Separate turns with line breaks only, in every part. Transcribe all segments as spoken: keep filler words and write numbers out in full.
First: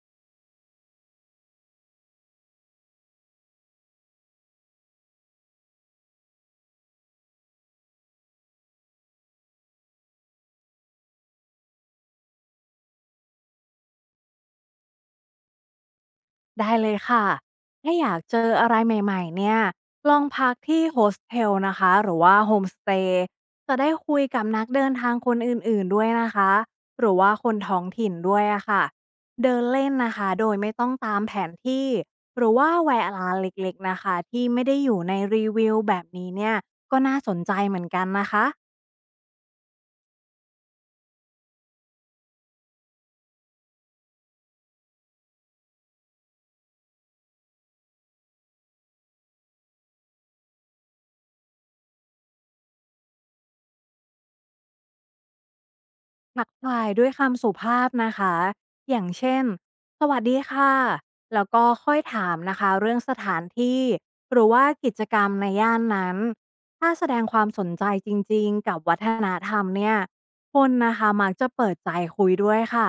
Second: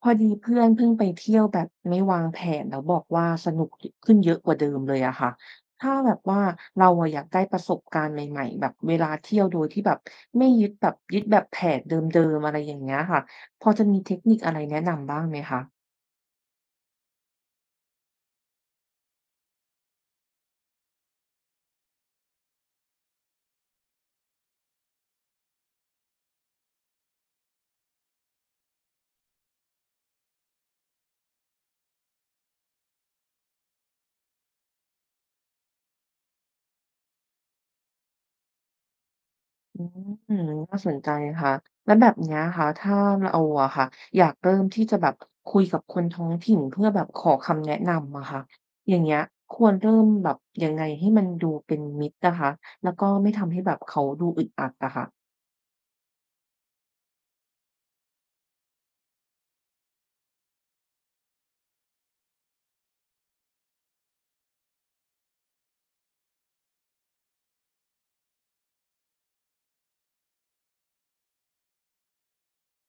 พอดีเพื่อนเพิ่งไปเที่ยวแบบไม่วางแผนแล้วบอกว่าสนุกขึ้นเยอะกว่าเดิมเลยอะค่ะถ้าแบบว่าเราอะอยากได้ประสบการณ์ใหม่ๆแบบเวลาเที่ยวโดยที่แบบไม่ยึดแบบยึดแบบแผนเดิมๆอะไรอย่างเงี้ยค่ะพอจะมีเทคนิคอะไรแนะนำบ้างไหมคะ
ได้เลยค่ะ ถ้าอยากเจออะไรใหม่ๆเนี่ย ลองพักที่โฮสเทลนะคะ หรือว่าโฮมสเตย์จะได้คุยกับนักเดินทางคนอื่นๆด้วยนะคะ หรือว่าคนท้องถิ่นด้วยอะค่ะเดินเล่นนะคะ โดยไม่ต้องตามแผนที่ หรือว่าแวะร้านเล็กๆนะคะ ที่ไม่ได้อยู่ในรีวิวแบบนี้เนี่ย ก็น่าสนใจเหมือนกันนะคะ
อืมน่าสนใจค่ะแล้วแบบเนี้ยค่ะถ้าเราอะค่ะอยากเริ่มที่จะแบบคุยกับคนท้องถิ่นเพื่อแบบขอคำแนะนำอะค่ะอย่างเงี้ยควรเริ่มแบบยังไงให้มันดูเป็นมิตรนะคะแล้วก็ไม่ทำให้แบบเขาดูอึดอัดอะค่ะ
ทักทายด้วยคำสุภาพนะคะอย่างเช่นสวัสดีค่ะแล้วก็ค่อยถามนะคะเรื่องสถานที่หรือว่ากิจกรรมในย่านนั้นถ้าแสดงความสนใจจริงๆกับวัฒนธรรมเนี่ยคนนะคะมักจะเปิดใจคุยด้วยค่ะ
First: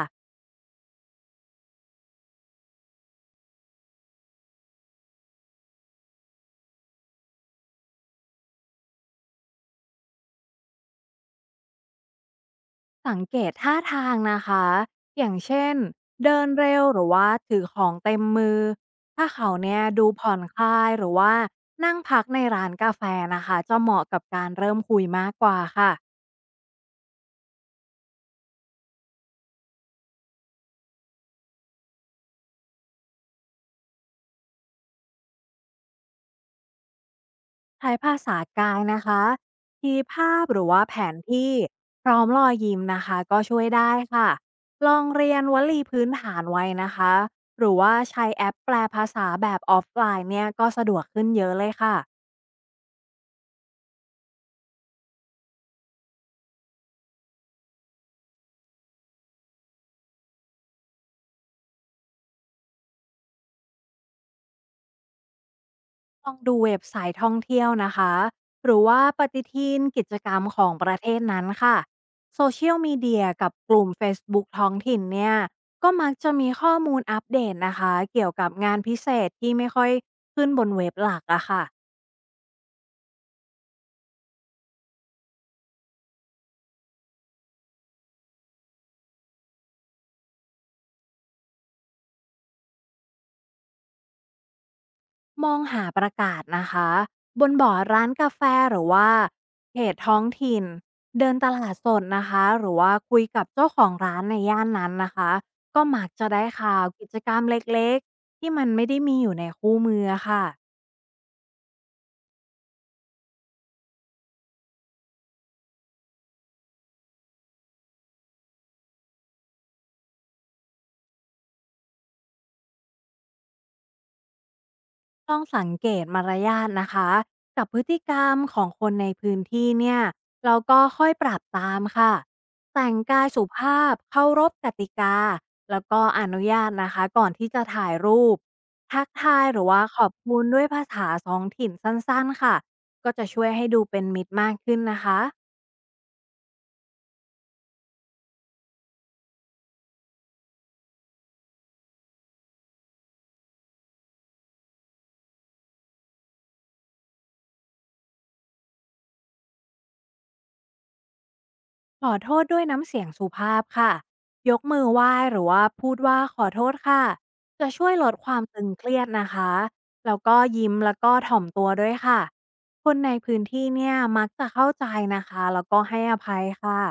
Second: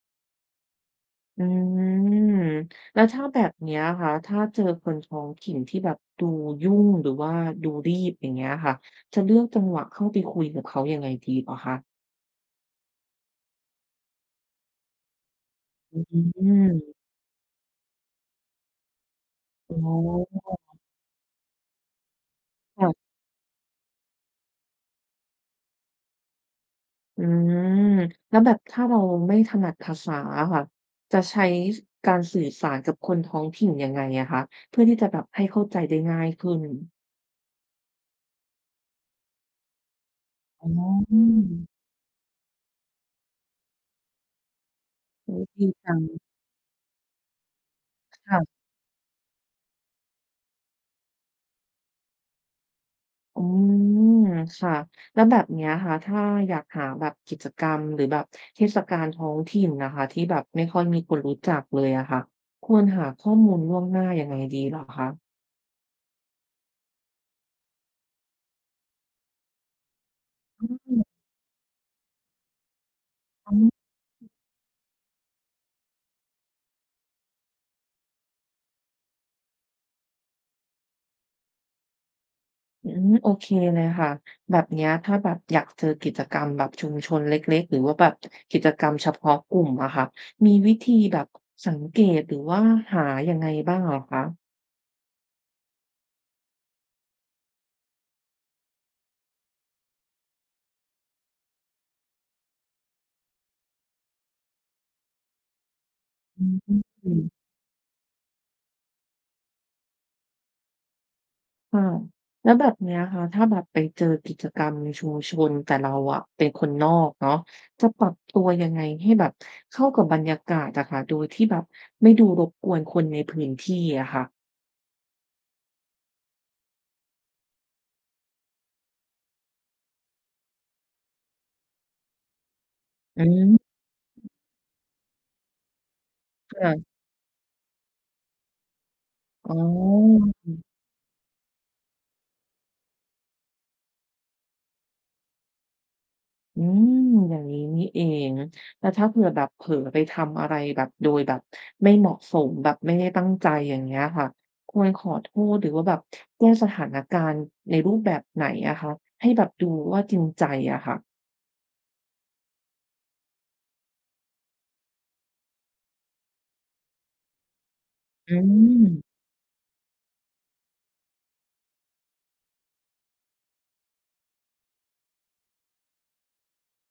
อืมแล้วถ้าแบบเนี้ยค่ะถ้าเจอคนท้องถิ่นที่แบบดูยุ่งหรือว่าดูรีบอย่างเงี้ยค่ะจะเลือกจังหวะเข้าไปคุยกับเขายังไงดีเหรอคะ
สังเกตท่าทางนะคะอย่างเช่น
อื
เดิน
ม
เร็วหรือว่าถือของเต็มมือถ้าเขา
อ๋
เนี่ยดูผ่อ
อ
นคลายหรือว่านั่งพักในร้านกาแฟนะคะจะเหมาะกับการเริ่มคุยมากกว่าค่ะ
อืมแล้วแบบถ้าเราไม่ถนัดภาษาอะค่ะจะใช้การสื่อสารกับคนท้องถิ่นยังไงอะคะเพื่อที่จะแบบให้เข้าใจได้ง่ายขึ้น
ใช้ภาษากายนะคะ ทีภาพหรื
อ๋
อว่าแผน
อ
ที่พร้อมรอยยิ้มนะคะก็ช่วยได้ค่ะ ลองเรี
โอ้
ยนว
ดี
ลี
จัง
พื้นฐานไว้นะคะ หรือว่าใช้แอป
ค่ะ
แปลภาษาแบบออฟไลน์เนี่ยก็สะดวกขึ้นเยอะเลยค่ะ
อืมค่ะแล้วแบบเนี้ยค่ะถ้าอยากหาแบบกิจกรรมหรือแบบเทศกาลท้องถิ่นนะคะที่แบบไม่ค่อยมีคนรู้จักเลยอะค่ะควรหาข้อมูลล่วงหน้ายังไงดีเหรอคะ
ลองดูเว็บไซต์ท่องเที่ยวนะคะหรือว่าปฏิทินกิจกรรมของป
อื
ระ
ม
เทศนั้นค่ะโซเชียลมีเดียกั
อ๋
บก
อ
ลุ่ม Facebook ท้องถิ่นเนี่ยก็มักจะมีข้อมูลอัปเดตนะคะเกี่ยวกับงานพิเศษที่ไม่ค่อยขึ้นบนเว็บหลักอะค่ะ
อืมโอเคเลยค่ะแบบเนี้ยถ้าแบบอยากเจอกิจกรรมแบบชุมชนเล็กๆหรือว่าแบบกิจกรรมเฉพาะกลุ่มอะค่ะมีวิธีแบบสังเกตหรือว่าหายังไงบ้างเหรอคะ
มองหาประกาศนะคะบนบอร์ดร้านกาแฟหรือว่าเขตท้องถิ่นเดินตลาดสดนะคะหรือว่าคุยกับเจ้าของร้านในย่านนั้นนะคะก็มักจะ
อื
ได้ข่าวกิจกรรม
ม
เล็กๆที่มันไม่ได้มีอยู่ในคู่มือค่ะ
ค่ะแล้วแบบเนี้ยค่ะถ้าแบบไปเจอกิจกรรมในชุมชนแต่เราอะเป็นคนนอกเนาะจะปรับตัวยังไงให้แบบเข้ากับบรรยากาศอะค่ะโดยที่แบบไม่ดูรบกวนคนในพื้นที่อะค่ะ
ต้องสังเกตมารยาทนะคะกับพฤติกรรมของคนในพื้นที่เนี่ยเราก็ค่อยปรับตามค่ะแต่ง
อื
กายสุ
ม
ภาพเคารพกติกาแล้วก็อนุญาต
ค่ะ
นะคะก่อนที่จะถ่ายรูปทักทาย
อ๋
ห
อ
รือว่าขอบคุณด้วยภาษาสองถิ่นสั้นๆค่ะก็จะช่วยให้ดูเป็นมิตรมากขึ้นนะคะ
อืมอย่างนี้นี่เองแล้วถ้าเผื่อแบบเผลอไปทำอะไรแบบโดยแบบไม่เหมาะสมแบบไม่ได้ตั้งใจอย่างเงี้ยค่ะควรขอโทษหรือว่าแบบแก้สถานการณ์ในรูปแบบไหนอะคะให้แบบดูว่าจริงใจอะค่ะ
ขอโทษด้วยน้ำเสียงสุภาพค่ะยกมือไหว้หรือว่าพูดว่าขอโทษค่ะจะช่วยลดค
อื
วามตึง
ม
เครียดนะคะแล้วก็ยิ้มแล้วก็ถ่อมตัวด้วยค่ะคนในพื้นที่เนี่ยมักจะเข้าใจนะคะแล้วก็ให้อภัยค่ะ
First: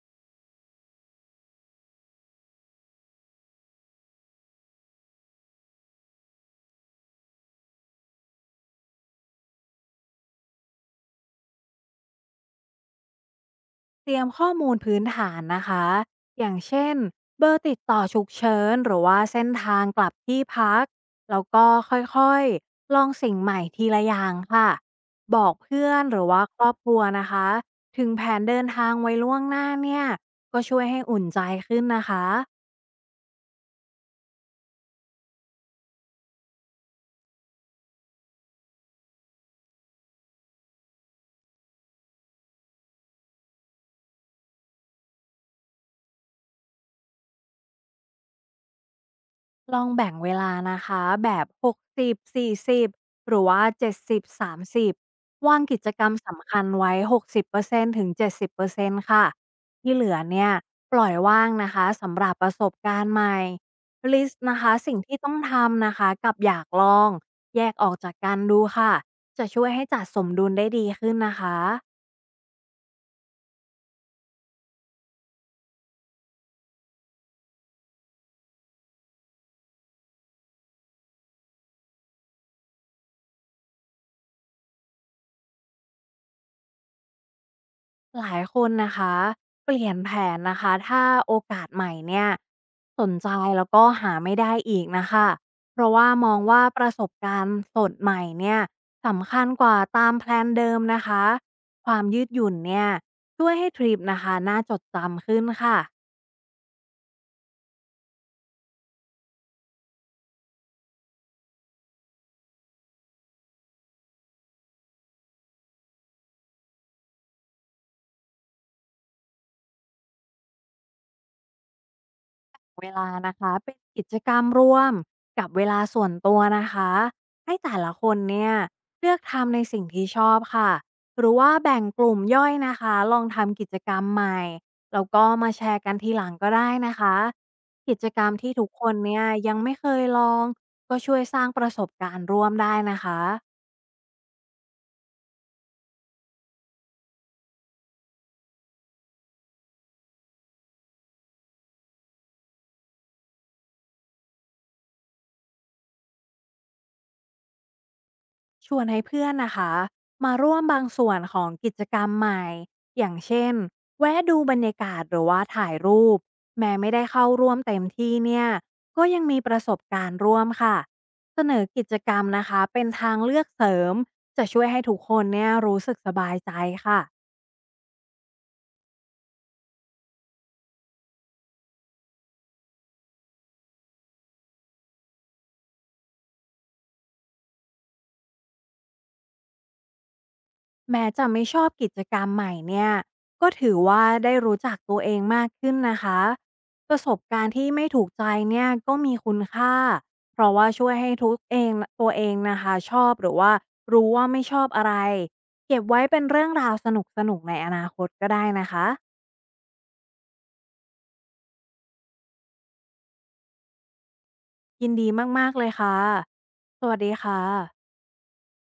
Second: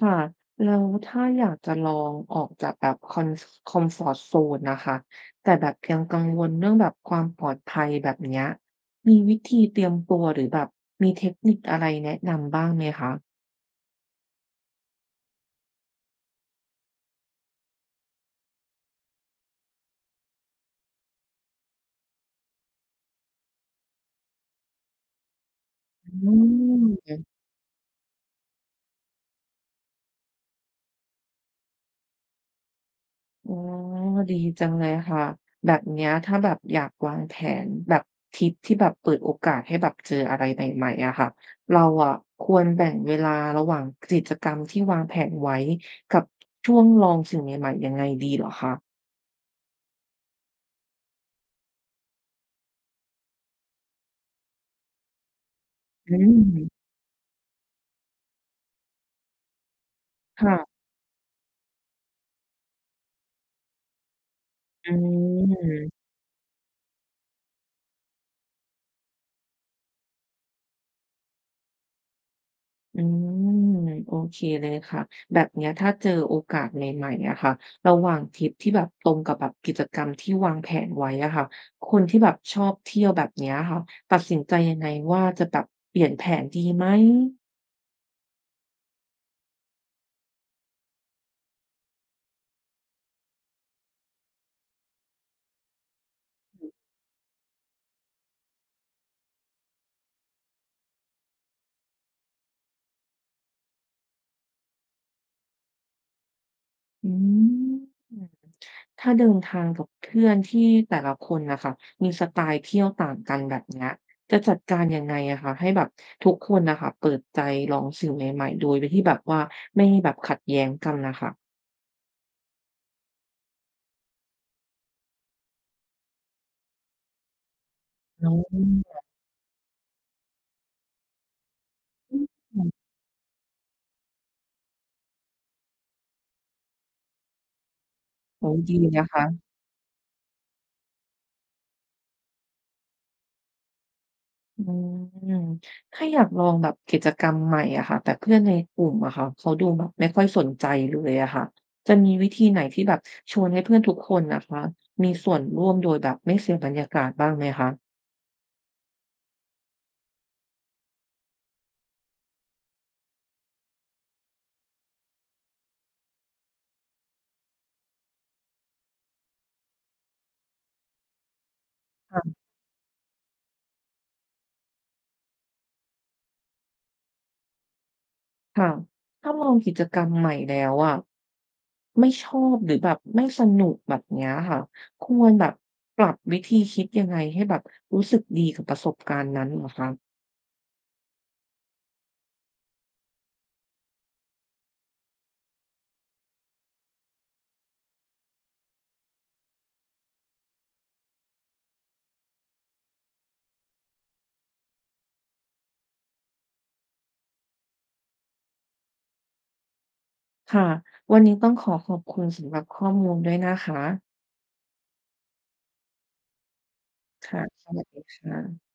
ค่ะแล้วถ้าอยากจะลองออกจากแบบคอนคอมฟอร์ตโซนนะคะแต่แบบยังกังวลเรื่องแบบความปลอดภัยแบบเนี้ยมีวิธีเตรียมตัวหรือแบบมีเทคนิคอะไรแนะนำบ้างไหมคะ
เตรียมข้อมูลพื้นฐานนะคะ อย่างเช่นเบอร์ติดต่อฉุกเฉินหรือว่าเส้นทางกลับที่พัก แล้วก็ค่อยๆ ลองสิ่งใหม่ทีละอย่างค่ะ บอกเพื่อนหรือ
อื
ว่าครอบครัว
ม
นะคะ ถึงแผนเดินทางไว้ล่วงหน้าเนี่ย ก็ช่วยให้อุ่นใจขึ้นนะคะ
อ๋อดีจังเลยค่ะแบบเนี้ยถ้าแบบอยากวางแผนแบบทริปที่แบบเปิดโอกาสให้แบบเจออะไรใหม่ๆอะค่ะเราอะควรแบ่งเวลาระหว่างกิจกรรมที่วางแผนไว้กับช่วงลองสิ่งใหม่ๆยังไงดีเหรอคะ
ลองแบ่งเวลานะคะแบบหกสิบ สี่สิบหรือว่าเจ็ดสิบ สามสิบวางกิจกรรม
อื
สำคัญ
ม
ไว้หกสิบเปอร์เซ็นต์ถึงเจ็ดสิบเปอร์เซ็นต์ค่ะที่เหลือเนี่ย
ค่ะ
ปล่อยว่างนะคะสำหรับประสบการณ์ใหม่ลิสต์นะคะ
อื
สิ่งที่ต้องทำนะ
ม
คะกับอยากลองแยกออกจากกันดูค่ะจะช่วยให้จัดสมดุลได้ดีขึ้นนะคะ
อืมโอเคเลยค่ะแบบเนี้ยถ้าเจอโอกาสใหม่ๆอะค่ะระหว่างทริปที่แบบตรงกับแบบกิจกรรมที่วางแผนไว้อะค่ะคนที่แบบชอบเที่ยวแบบเนี้ยค่ะตัดสินใจยังไงว่าจะแบบเปลี่ยนแผนดีไหม
หลายคนนะคะเปลี่ยนแผนนะคะถ้าโอกาสใหม่เนี่ยสนใจแล้วก็หาไม่ได้อีกนะคะเพราะว่ามองว่าประสบการณ์สดใหม่เนี่ยสำคัญกว่าตามแพลนเดิมนะคะความยืดหยุ่นเนี่ยช่วยให้ทริปนะคะน่าจดจำขึ้นค่ะ
อืมถ้าเดินทางกับเพื่อนที่แต่ละคนนะคะมีสไตล์เที่ยวต่างกันแบบเนี้ยจะจัดการยังไงอะคะให้แบบทุกคนนะคะเปิดใจลองสิ่งใหม่ๆโดยที่แบบว่าไม่แบบขัดแย้งกันนะคะ
เวลานะคะเป็นกิจกรรมร่วมกับเวลาส่วนตัวนะคะให้แต่ละคน
อ๋
เนี่ย
อ
เลือกทำในสิ่งที่ชอบค่ะหรือว่าแบ่งก
อื
ลุ่มย่อย
ม
นะคะลองทำกิจกรรมใหม่แล้วก็มาแชร์กันทีหลังก็ได้นะคะกิจกรรม
โอ้
ที่
โฮ
ทุก
ดี
คน
นะ
เนี่ย
คะ
ยังไม่เคยลองก็ช่วยสร้างประสบการณ์ร่วมได้นะคะ
อืมถ้าอยากลองแบบกิจกรรมใหม่อะค่ะแต่เพื่อนในกลุ่มอะค่ะเขาดูแบบไม่ค่อยสนใจเลยอะค่ะจะมีวิธีไหนที่แบบชวนให้เพื่อนทุกคนนะคะมีส่วนร่วมโดยแบบไม่เสียบรรยากาศบ้างไหมคะ
ชวนให้เพื่อนนะคะมาร่วมบางส่วนของกิจกรรมใหม่อย่างเช่นแวะดูบรรยากาศหรือว่าถ่ายรูปแม้ไม่ได้เข้าร่วมเต็มที่เนี่ยก็ยังมีประสบการณ์ร่วมค่ะเสนอกิจกรร
ค่ะ
มนะคะเป็นทางเลือกเสริมจะช่วยให้ทุกคนเนี่ยรู้สึกสบายใจค่ะ
ค่ะถ้าลองกิจกรรมใหม่แล้วอะไม่ชอบหรือแบบไม่สนุกแบบเนี้ยค่ะควรแบบปรับวิธีคิดยังไงให้แบบรู้สึกดีกับประสบการณ์นั้นเหรอคะ
แม้จะไม่ชอบกิจกรรมใหม่เนี่ยก็ถือว่าได้รู้จักตัวเองมากขึ้นนะคะประสบการณ์ที่ไม่ถูกใจเนี่ยก็มีคุณค่าเพราะว่าช่วยให้ทุกเองตัวเองนะคะชอบหรือว่ารู้ว่าไม่ชอบอะไรเก็บไว้เป็นเรื่องราวสนุกสนุกในอนาคตก็ได้นะคะ
ค่ะวันนี้ต้องขอขอบคุณสำหรับข้อมูลด้วยนะคะ
ยินดีมากๆเลยค่ะสวัสดีค่ะ
ค่ะสวัสดีค่ะ